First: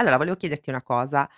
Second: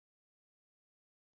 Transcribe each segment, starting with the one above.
Allora volevo chiederti una cosa.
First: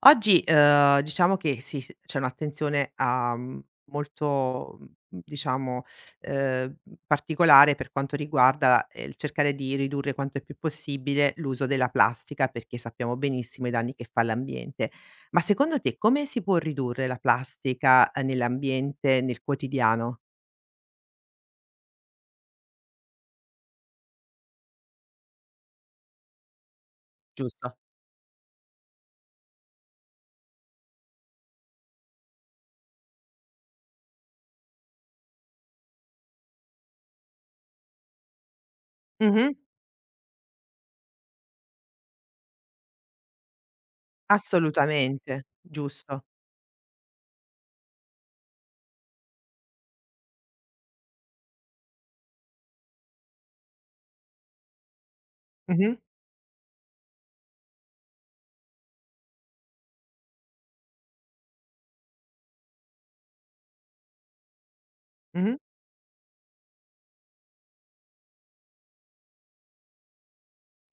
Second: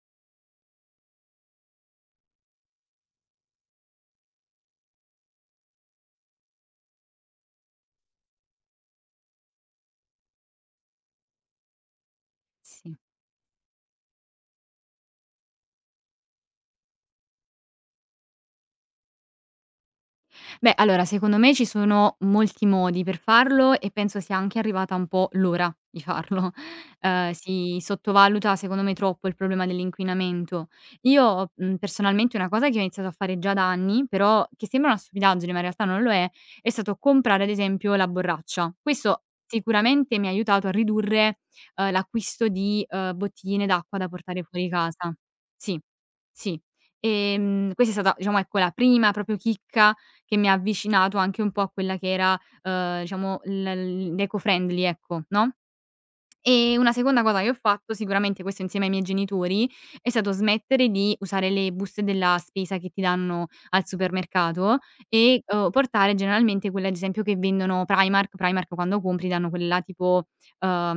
Oggi, diciamo che sì, s c'è un'attenzione a molto, diciamo, uhm, particolare per quanto riguarda, il cercare di ridurre quanto è più possibile l'uso della plastica, perché Sì. sappiamo benissimo i danni che fa all'ambiente. Ma secondo te come si può ridurre la plastica, nell'ambiente, nel quotidiano? Beh, allora secondo me ci sono molti modi per farlo e penso sia anche arrivata un po' l'ora di farlo. Ehm, Giusto. si sottovaluta secondo me troppo il problema dell'inquinamento. Io, personalmente una cosa che ho iniziato a fare già da anni, però che sembra una stupidaggine, ma in realtà non lo è stato comprare ad esempio la borraccia. Questo Mh-mh. sicuramente mi ha aiutato a ridurre, l'acquisto di, bottigline d'acqua da portare fuori casa. Assolutamente, Sì, giusto. sì. Questa è stata diciamo, ecco, la prima proprio chicca che mi ha avvicinato anche un po' a quella che era, diciamo l'eco-friendly, ecco, no? Mh-mh, E una seconda cosa che ho fatto, sicuramente questo insieme ai miei genitori, è stato smettere di usare le buste della spesa che ti danno al supermercato e, mh-mh. Portare generalmente quelle ad esempio che vendono Primark. Primark quando compri danno quelle là tipo,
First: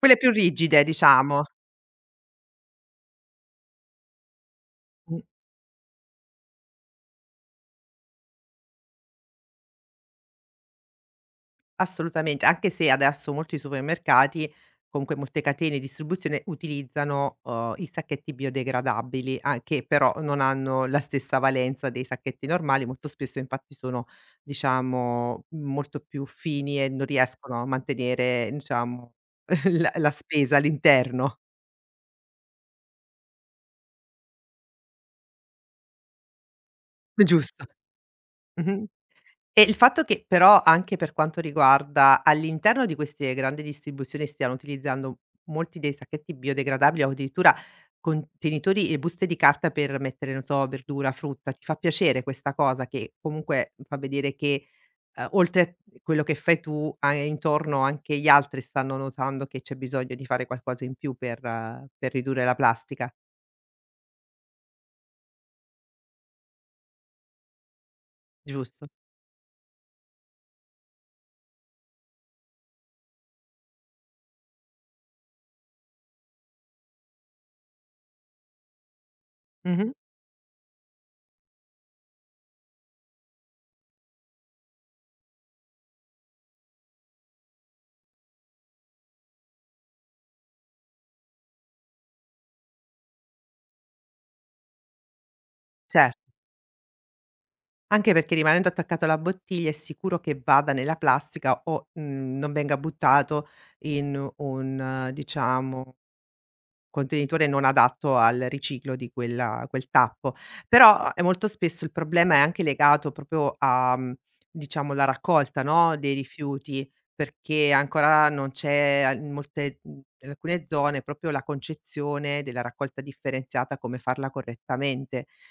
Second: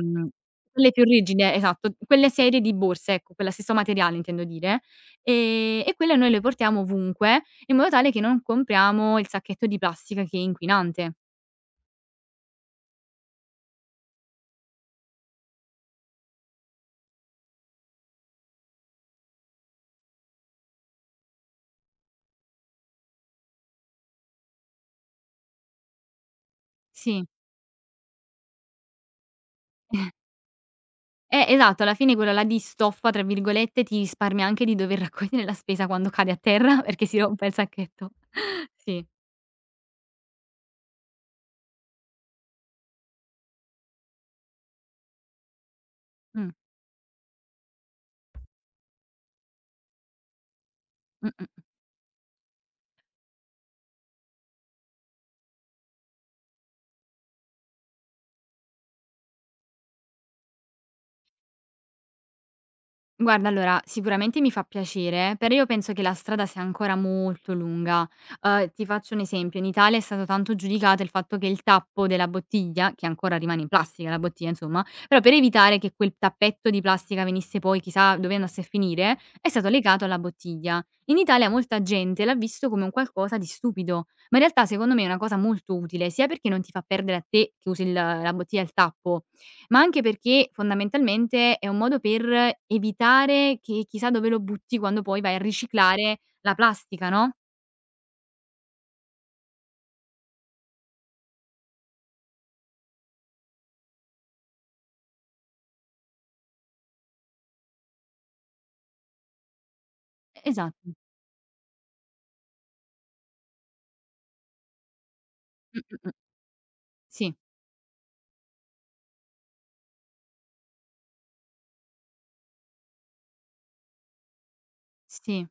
Quelle più rigide quelle più diciamo. rigide, esatto, quelle serie di borse, ecco, quella stesso materiale intendo dire, Mh. E quelle noi le portiamo ovunque in modo tale che non compriamo il sacchetto di plastica che è inquinante. Assolutamente, anche se adesso molti supermercati, comunque molte catene di distribuzione utilizzano, i sacchetti biodegradabili, a che però non hanno la stessa valenza dei sacchetti normali, molto spesso infatti sono diciamo molto più fini e non Sì. riescono a mantenere diciamo la spesa all'interno, Esatto, alla fine quella là di "stoffa" tra virgolette, ti risparmia anche di dover raccogliere la spesa quando cade a terra perché si rompe il giusto. sacchetto. Mh-mh. Sì. E il fatto che però, anche per quanto riguarda all'interno di queste grandi distribuzioni, stiano utilizzando molti dei sacchetti Mh. biodegradabili o addirittura contenitori e buste di carta per mettere, non so, verdura, Mh-mh. frutta, ti fa piacere questa cosa che comunque fa vedere che, oltre a quello che fai tu, a intorno anche gli altri stanno notando che c'è bisogno di fare qualcosa in più per ridurre la plastica, Guarda, allora sicuramente mi fa piacere, però io penso che la strada sia ancora molto lunga. Ti giusto? faccio un esempio: in Italia è stato tanto giudicato il fatto che il tappo della bottiglia, che ancora rimane in plastica la bottiglia insomma, però per evitare che quel tappetto di plastica venisse poi chissà dove andasse a finire, è stato Mh-mh. legato alla bottiglia. In Italia molta gente l'ha visto come un qualcosa di stupido, ma in realtà secondo me è una cosa molto utile, sia perché non ti fa perdere a te che usi il la bottiglia e il tappo, ma anche perché fondamentalmente è un modo per evitare che chissà dove lo butti quando poi vai a Cer riciclare la plastica, no? Anche perché rimanendo attaccato alla bottiglia è sicuro che vada nella plastica o, non venga buttato in un, diciamo, contenitore non adatto al riciclo di quel tappo. Esatto. Però, molto spesso il problema è anche legato proprio a, diciamo la raccolta, Mh, no, mh, mh. dei rifiuti, Sì, perché ancora non c'è a in molte mhmm, in alcune zone proprio la concezione della raccolta differenziata, come farla correttamente. sì.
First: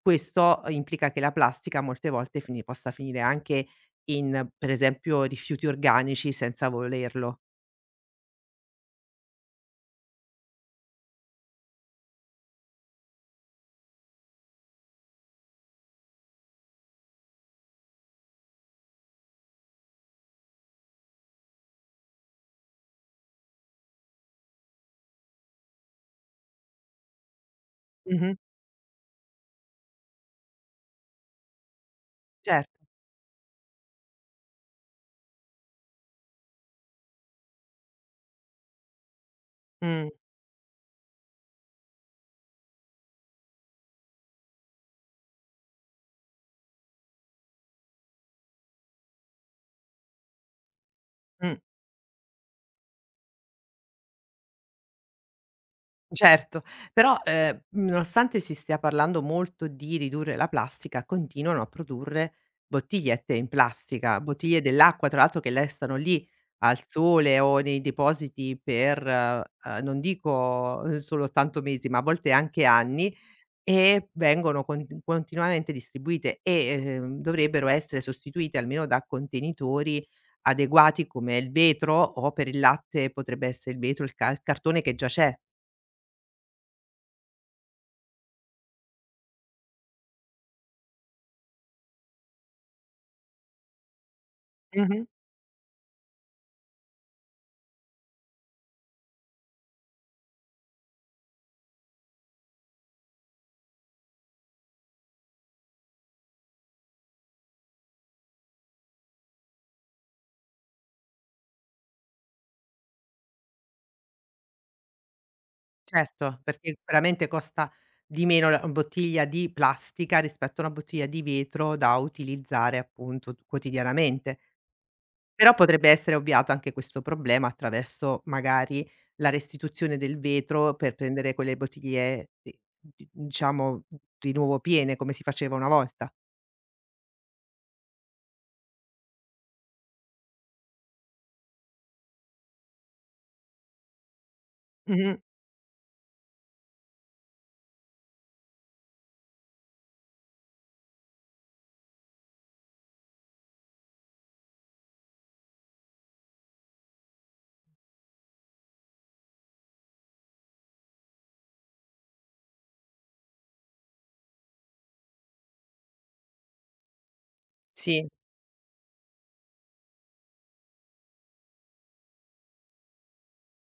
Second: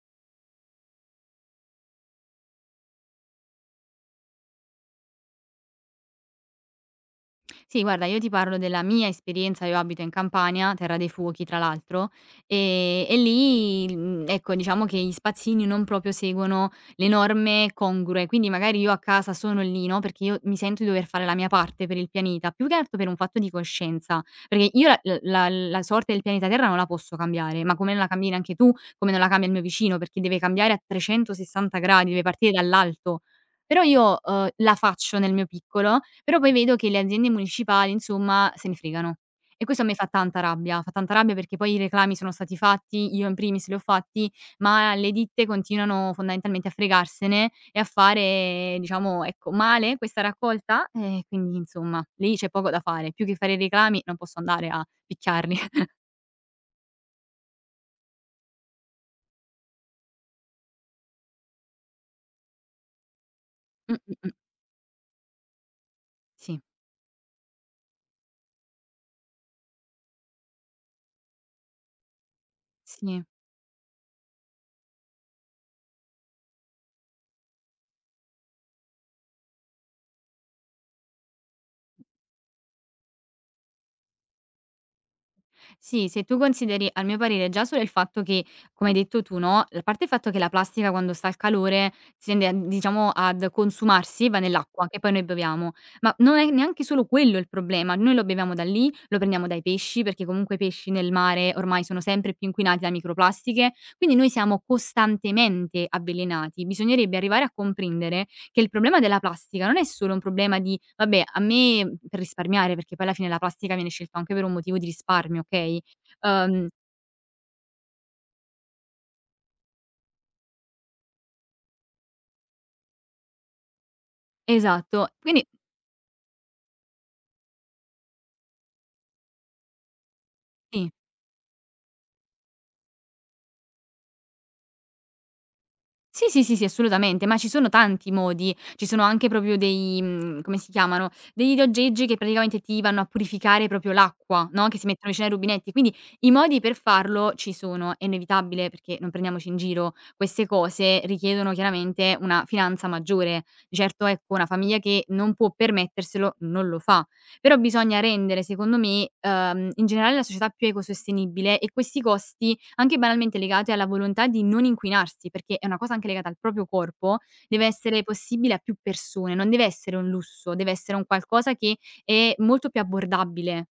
Questo implica che la plastica molte volte fini possa finire anche in, per esempio, rifiuti organici senza volerlo. Sì, guarda, io ti parlo della mia esperienza, io abito in Campania, terra dei fuochi tra l'altro, e lì, ecco, diciamo che gli spazzini non proprio seguono le norme congrue, quindi magari io a casa sono lì, no, perché io mi sento di dover fare la mia parte per il pianeta, più che altro per un fatto di coscienza, perché io la l la la sorte del pianeta Terra non la posso cambiare, ma come non la cambi Mh-mh, neanche tu, come non la cambia il mio vicino, perché deve cambiare a 360 gradi, deve partire certo. dall'alto. Però io, la faccio nel mio piccolo però poi vedo che le aziende municipali, insomma, se ne fregano. E questo a me Mh, fa tanta rabbia perché poi i reclami sono stati fatti, io in primis li ho fatti, ma le ditte continuano fondamentalmente a fregarsene e a fare, diciamo, ecco, male questa raccolta e mh, quindi insomma lì c'è poco da fare. Più che fare i reclami non posso andare a picchiarli. certo. Però, nonostante si stia parlando molto di ridurre la plastica, continuano a produrre bottigliette in plastica, mh. bottiglie dell'acqua tra l'altro che restano lì Sì, al sole o nei depositi per, non dico, soltanto mesi, ma a volte anche anni. sì. E vengono continuamente distribuite e, dovrebbero essere sostituite almeno da contenitori adeguati come il vetro o per il latte potrebbe essere il vetro, il cartone che già c'è. Sì, se tu consideri, al mio parere, già solo il fatto che, come hai detto tu, no, a parte il fatto che la plastica quando sta al calore si tende a diciamo ad consumarsi, va nell'acqua che Mh-mh. poi noi beviamo, ma non è neanche solo quello il problema, noi lo beviamo da lì, lo prendiamo dai pesci, perché comunque i pesci nel mare ormai sono sempre più inquinati da microplastiche, quindi noi siamo costantemente avvelenati. Bisognerebbe arrivare a comprendere che il problema della plastica non è solo un problema di vabbè a me per risparmiare, perché poi alla fine la plastica viene scelta anche per un motivo di risparmio, okay, Certo. uhm Perché veramente costa di meno la una bottiglia di plastica rispetto a una bottiglia di vetro da utilizzare appunto quotidianamente. esatto, quindi Però potrebbe essere ovviato anche questo problema attraverso, magari, la restituzione del vetro sì. per prendere quelle bottiglie di diciamo di nuovo piene, come si faceva una volta. Sì, sì, sì, sì, assolutamente, ma ci sono tanti modi. Ci sono anche proprio dei come si chiamano, degli aggeggi che praticamente ti vanno a purificare proprio l'acqua, no, che si mettono Mh-mh, vicino ai rubinetti. Quindi i modi per farlo ci sono, è inevitabile perché non prendiamoci in giro, queste cose richiedono chiaramente una finanza maggiore. Di certo, ecco, una famiglia che non può permetterselo non lo fa. Però bisogna rendere secondo me, in generale la società più ecosostenibile e questi costi anche banalmente legate alla volontà di non inquinarsi, perché è una cosa anche legata al proprio corpo, deve essere sì. possibile a più persone, non deve essere un lusso, deve essere un qualcosa che è molto più abbordabile.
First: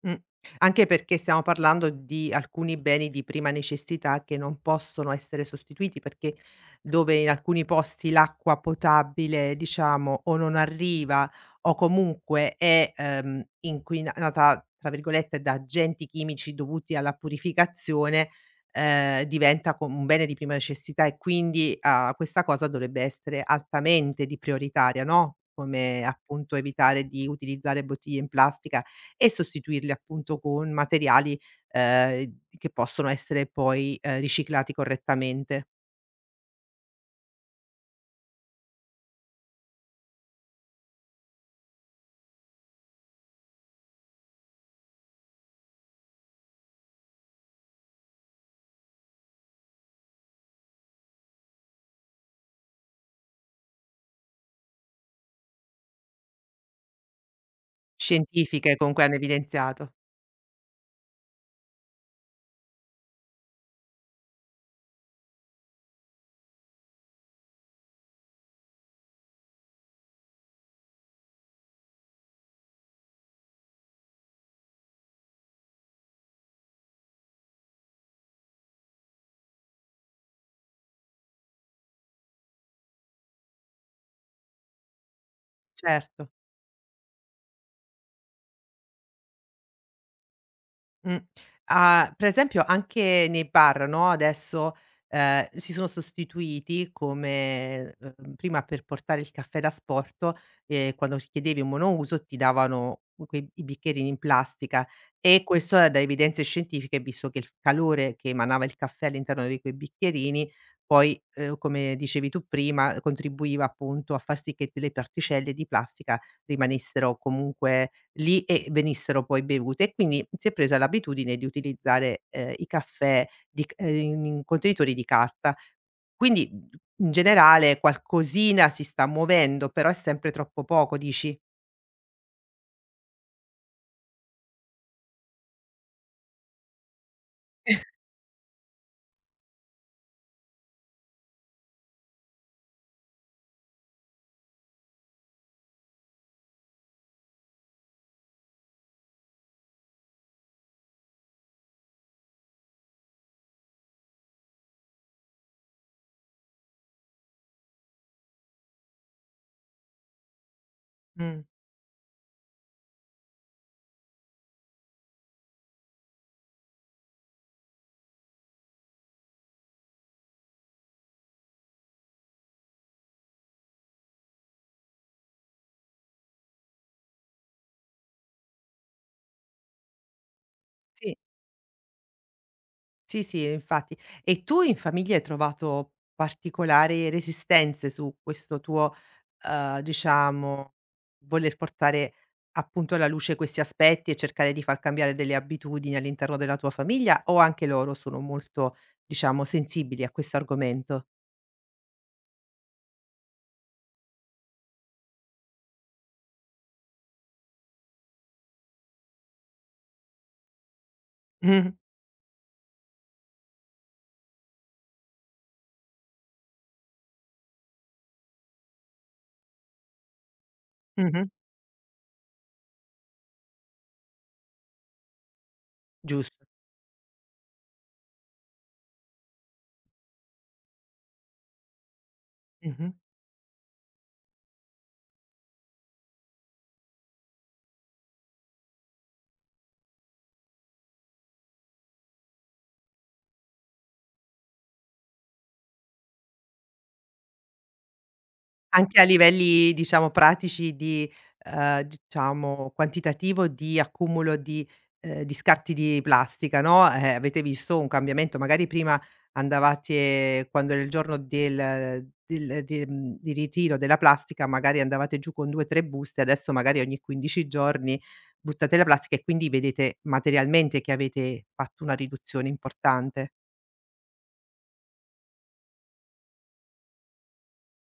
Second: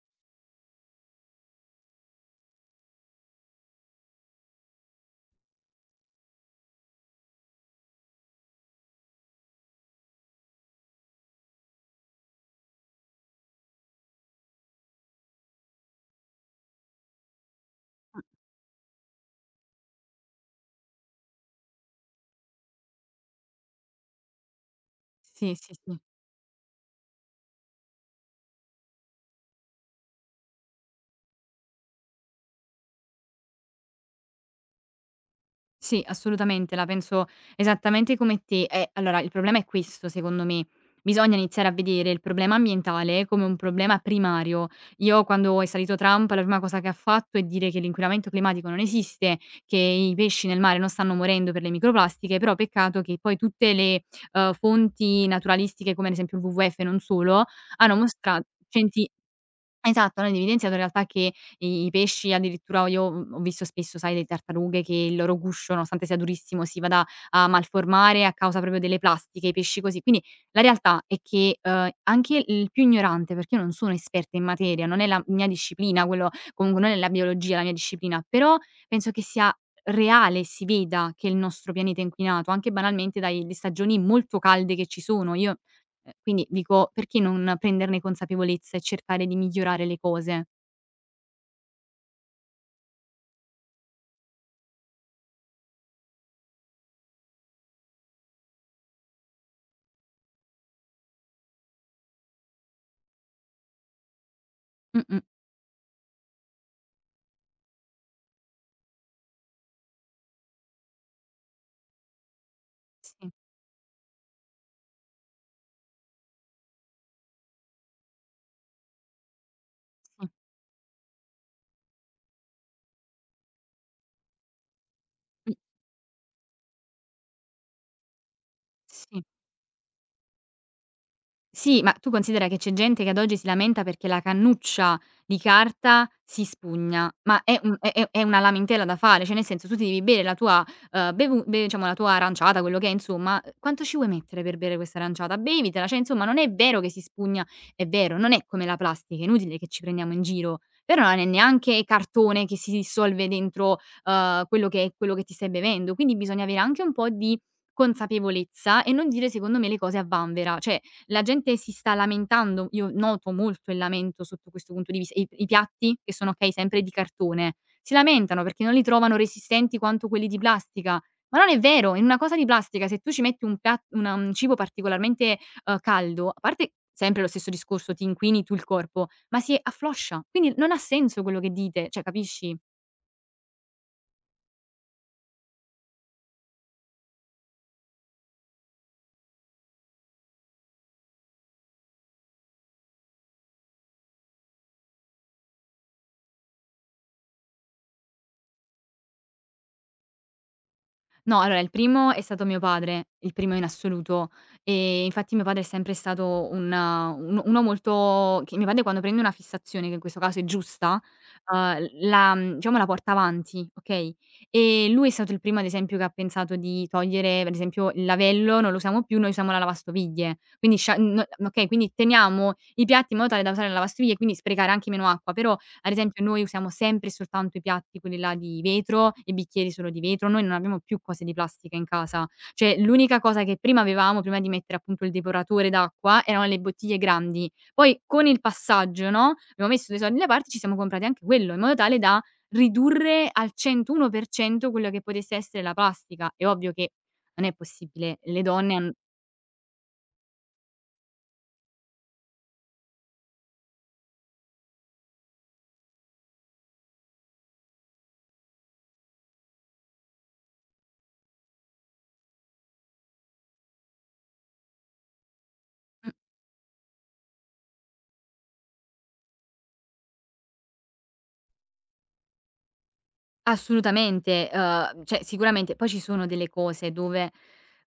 Mh. Anche perché stiamo parlando di alcuni beni di prima necessità che non possono essere sostituiti, perché dove in alcuni posti l'acqua potabile, diciamo, o non arriva o comunque è, "inquinata" tra virgolette da agenti chimici dovuti alla purificazione, diventa co un bene di prima necessità e quindi, questa cosa dovrebbe essere altamente di prioritaria, no, Sì, sì, sì. come appunto evitare di utilizzare bottiglie in plastica e sostituirli appunto con materiali, che possono essere poi, riciclati correttamente. Sì, assolutamente, la penso esattamente come te. E allora il problema è questo, secondo me. Bisogna iniziare a vedere il problema ambientale come un problema primario. Io quando è salito Trump la prima cosa che ha fatto è dire che l'inquinamento climatico non esiste, che i pesci nel mare non stanno morendo per le microplastiche, però peccato che poi tutte le, fonti naturalistiche come ad esempio il WWF e non solo, hanno mostra Scientifiche, con cui centi hanno evidenziato. Esatto, hanno evidenziato in realtà che i pesci addirittura io, ho visto spesso, sai, le tartarughe che il loro guscio, nonostante sia durissimo, si vada a malformare a causa proprio delle plastiche, i pesci così. Quindi la realtà è che, anche il più ignorante, perché io non sono esperta in materia, non è la mia disciplina, quello comunque non è la biologia la mia disciplina, però penso che sia reale, e si veda che il nostro pianeta è inquinato, anche banalmente dalle stagioni molto calde che ci sono. Io Certo. quindi dico, perché non prenderne consapevolezza e cercare di migliorare le cose? Mh. Ah, per esempio anche nei bar, no, adesso, si sono sostituiti come, prima per portare il caffè da asporto, quando chiedevi un monouso ti davano quei i bicchierini in plastica Mh-mh. e questo è da evidenze scientifiche, visto che il f calore che emanava il caffè all'interno di quei bicchierini poi, come dicevi tu prima, Sì, contribuiva appunto a far sì che delle particelle di plastica rimanessero comunque, lì e venissero poi bevute e quindi sì, si è presa l'abitudine di utilizzare, i caffè di c in contenitori di mh, carta. Quindi, in generale qualcosina si sta sì. muovendo, però è sempre troppo poco, dici? Sì, ma tu considera che c'è gente che ad oggi si lamenta perché la cannuccia di carta si spugna, ma è un è una lamentela da fare, cioè nel senso tu ti devi bere la tua, bevu be diciamo la tua aranciata, quello che è insomma, quanto ci vuoi mettere per bere questa aranciata? Bevitela, cioè insomma non è vero che si spugna, è vero, non è come la plastica, è inutile che ci prendiamo in giro, però non è neanche cartone che si dissolve dentro, quello che è quello che ti stai bevendo, quindi bisogna avere anche un po' di consapevolezza e non dire secondo me le cose a vanvera, cioè la Mh. gente si sta lamentando, io noto molto il lamento sotto questo punto di vista. I piatti che sono okay, sempre di cartone, si lamentano perché non li trovano resistenti quanto quelli di plastica, ma non è vero. In una cosa di plastica se tu ci metti un pia una un cibo particolarmente, caldo, a parte sempre lo stesso discorso, ti inquini tu il corpo, ma si affloscia. Quindi non ha Sì, senso quello che dite, cioè capisci? sì, sì, infatti. E tu in famiglia hai trovato particolari resistenze su questo tuo, diciamo, voler portare appunto alla luce questi aspetti e cercare di far cambiare delle abitudini all'interno della tua famiglia o anche loro sono molto, diciamo, sensibili a questo argomento? No, allora il primo è stato mio padre, il primo in assoluto. Infatti mio padre è sempre stato un uno molto che mio padre quando prende una fissazione, che in questo caso è giusta, Mh-mh, diciamo la porta avanti, okay, e lui è stato il primo ad esempio che ha pensato di togliere, per esempio, il lavello non lo usiamo più, noi usiamo la lavastoviglie. Quindi scia no mh-mh, okay, quindi teniamo i piatti in modo tale da usare la lavastoviglie e quindi sprecare anche meno acqua, però ad esempio noi giusto. usiamo sempre e soltanto i piatti quelli là di vetro, i bicchieri solo di vetro, noi non abbiamo più cose di plastica in casa. Cioè Mh-mh. l'unica cosa che prima avevamo, prima di mettere appunto il depuratore d'acqua, erano le bottiglie grandi. Poi con il passaggio, no, abbiamo messo dei soldi da parte, ci siamo comprati anche quello, in modo tale da ridurre al 101% quello che potesse essere la plastica. È ovvio che non è possibile, le donne han Anche a livelli, diciamo, pratici di diciamo, quantitativo di accumulo di di scarti di plastica, no, avete visto un cambiamento, magari prima andavate quando era il giorno di ritiro della plastica, magari andavate giù con 2, 3 buste, adesso magari ogni 15 giorni buttate la plastica e quindi vedete materialmente che avete fatto una riduzione importante. Assolutamente, cioè sicuramente poi ci sono delle cose dove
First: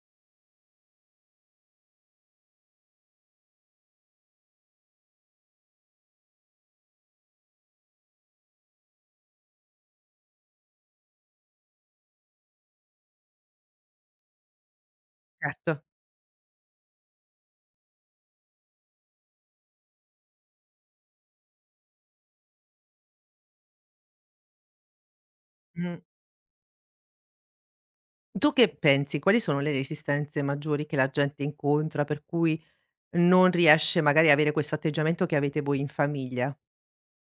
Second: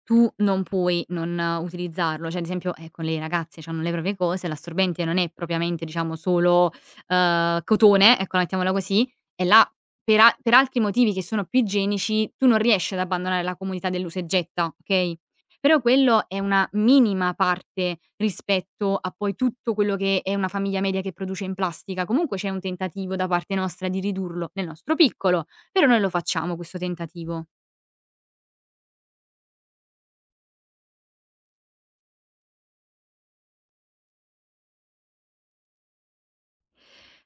tu non puoi non utilizzarlo, cioè ad esempio, ecco, le ragazze c'hanno le proprie cose, l'assorbente non è propriamente diciamo solo, cotone, ecco, la mettiamola così, e là per altri motivi che sono più igienici tu non riesci ad abbandonare la comodità dell'usa e getta, okay, però Certo. quello è una minima parte rispetto a poi tutto quello che è una famiglia media che produce in plastica. Comunque c'è un tentativo da parte nostra di ridurlo nel nostro piccolo. Però Mh. noi lo facciamo questo tentativo. Tu che pensi? Quali sono le resistenze maggiori che la gente incontra, per cui non riesce magari a avere questo atteggiamento che avete voi in famiglia?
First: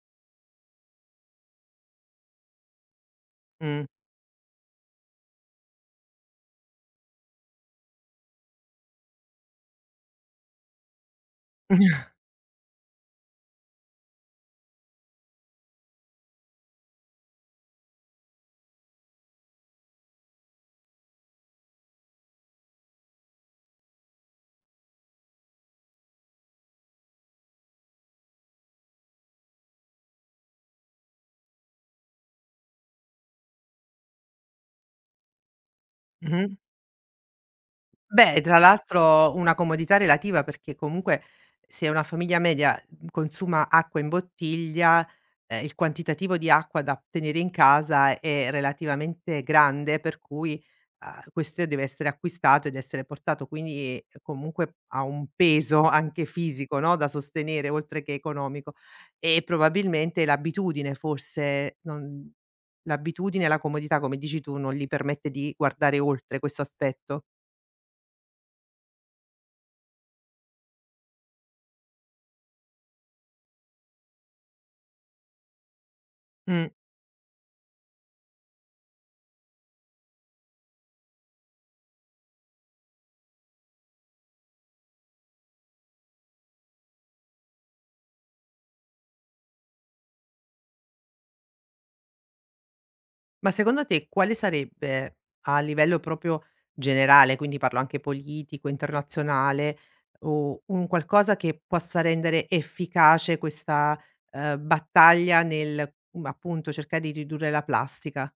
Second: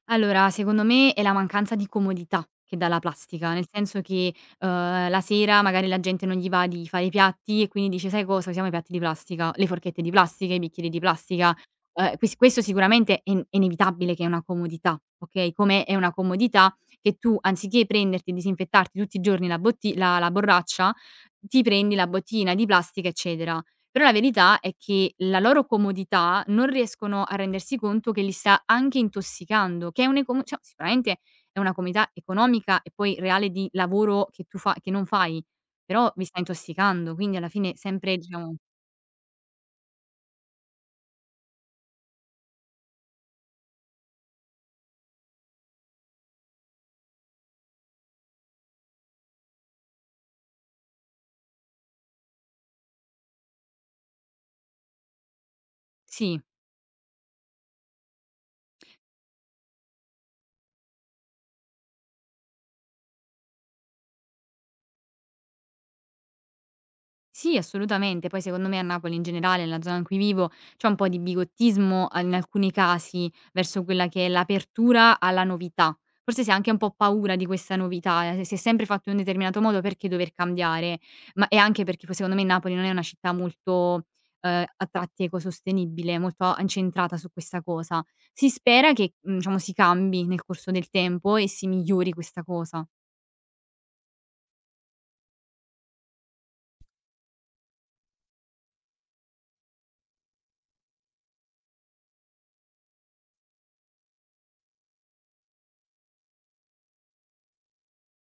Allora, secondo me è la mancanza di comodità che dà la plastica, nel Mh. senso che, la sera magari la gente non gli va di fare i piatti e quindi dice: "Sai cosa? Usiamo i piatti di plastica, le forchette di plastica, i bicchieri di plastica". Questo sicuramente è inevitabile che è una comodità, okay, come è una comodità che tu anziché prenderti e disinfettarti tutti i giorni la borraccia, ti prendi la bottiglina di plastica, eccetera. Però la verità è che la loro comodità non riescono a rendersi conto che li sta anche intossicando, che è un'econo cioè sicuramente è una comodità economica e poi reale di lavoro che tu fa che non fai, però vi sta Mh-mh. intossicando, quindi alla fine sempre Beh, diciamo tra l'altro una comodità relativa perché comunque se una famiglia media, consuma acqua in bottiglia, il quantitativo di acqua da tenere in casa è relativamente grande, per cui, questo deve essere acquistato ed essere portato, quindi comunque ha un peso anche sì. fisico, no, da sostenere oltre che economico. E probabilmente l'abitudine forse non l'abitudine e la comodità, come dici tu, non gli permette di guardare oltre questo aspetto. Sì, assolutamente. Poi secondo me a Napoli in generale, nella zona in cui vivo, c'è un po' di bigottismo a in alcuni casi verso quella che è l'apertura alla novità. Forse si ha anche Mh. un po' paura di questa novità, si è sempre fatto in un determinato modo perché dover cambiare? Ma e anche perché poi secondo me Napoli non è una città molto, a tratti ecosostenibile, molto a incentrata su questa cosa. Si spera che, diciamo si cambi nel corso del tempo e si migliori questa cosa. Ma secondo te quale sarebbe, a livello proprio generale, quindi parlo anche politico, internazionale, o un qualcosa che possa rendere efficace questa, battaglia nel, appunto cercare di ridurre la plastica?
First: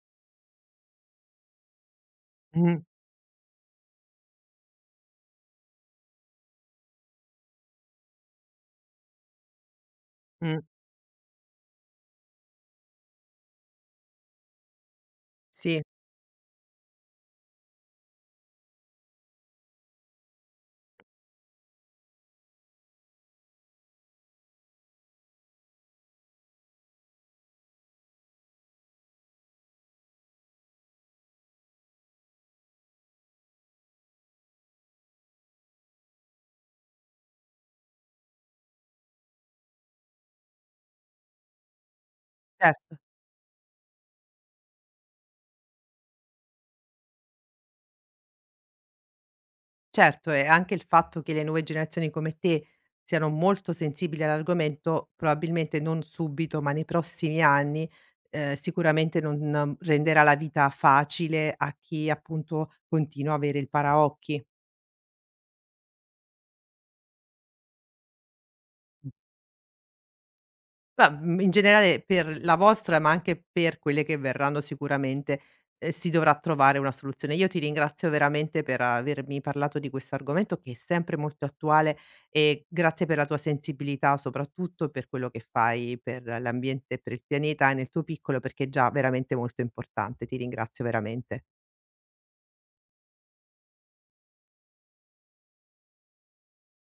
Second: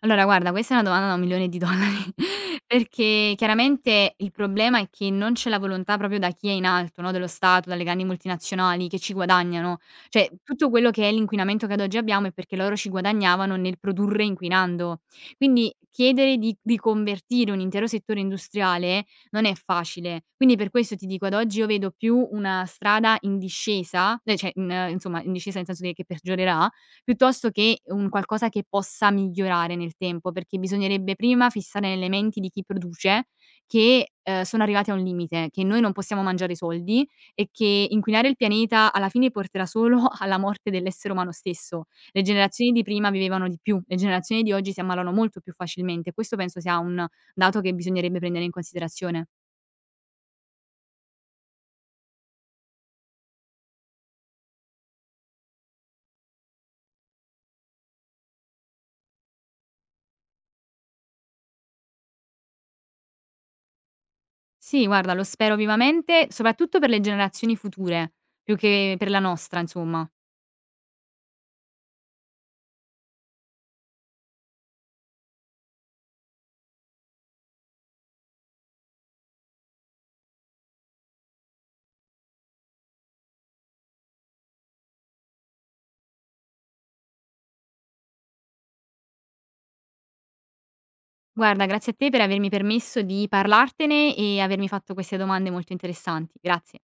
Allora guarda, questa è una domanda da $1.000.000, Mh-mh. perché chiaramente il problema è che non c'è la volontà proprio da chi è in alto, no, dello Stato, dalle grandi multinazionali che ci guadagnano. Cioè, Mh. tutto quello che è l'inquinamento che ad oggi abbiamo è perché loro ci guadagnavano nel produrre inquinando. Quindi Sì, chiedere di convertire un intero settore industriale non è facile. Quindi per questo ti dico, ad oggi io vedo più una strada in discesa, cioè in insomma in discesa nel senso che peggiorerà piuttosto che un qualcosa che possa migliorare nel tempo, perché bisognerebbe prima fissare nelle menti di chi produce che, sono arrivati a un limite, che noi non possiamo mangiare i soldi e che inquinare il pianeta alla fine porterà solo alla morte dell'essere umano stesso. Le generazioni cer di prima vivevano di più, le generazioni di oggi si ammalano molto più facilmente. Questo penso sia un dato che bisognerebbe prendere in considerazione. certo, e anche il fatto che le nuove generazioni come te siano molto sensibili all'argomento, probabilmente non subito, ma nei prossimi anni, sicuramente non renderà la vita facile a chi appunto continua a avere il paraocchi. Sì, guarda, lo spero vivamente, soprattutto per le generazioni future, più che per la nostra, insomma. Ma, in generale per la vostra, ma anche per quelle che verranno sicuramente, si dovrà trovare una soluzione. Io ti ringrazio veramente per avermi parlato di questo argomento che è sempre molto attuale e grazie per la tua sensibilità, soprattutto per quello che fai per l'ambiente, per il pianeta e nel tuo piccolo, perché è già veramente molto importante. Ti ringrazio veramente. Guarda, grazie a te per avermi permesso di parlartene e avermi fatto queste domande molto interessanti. Grazie.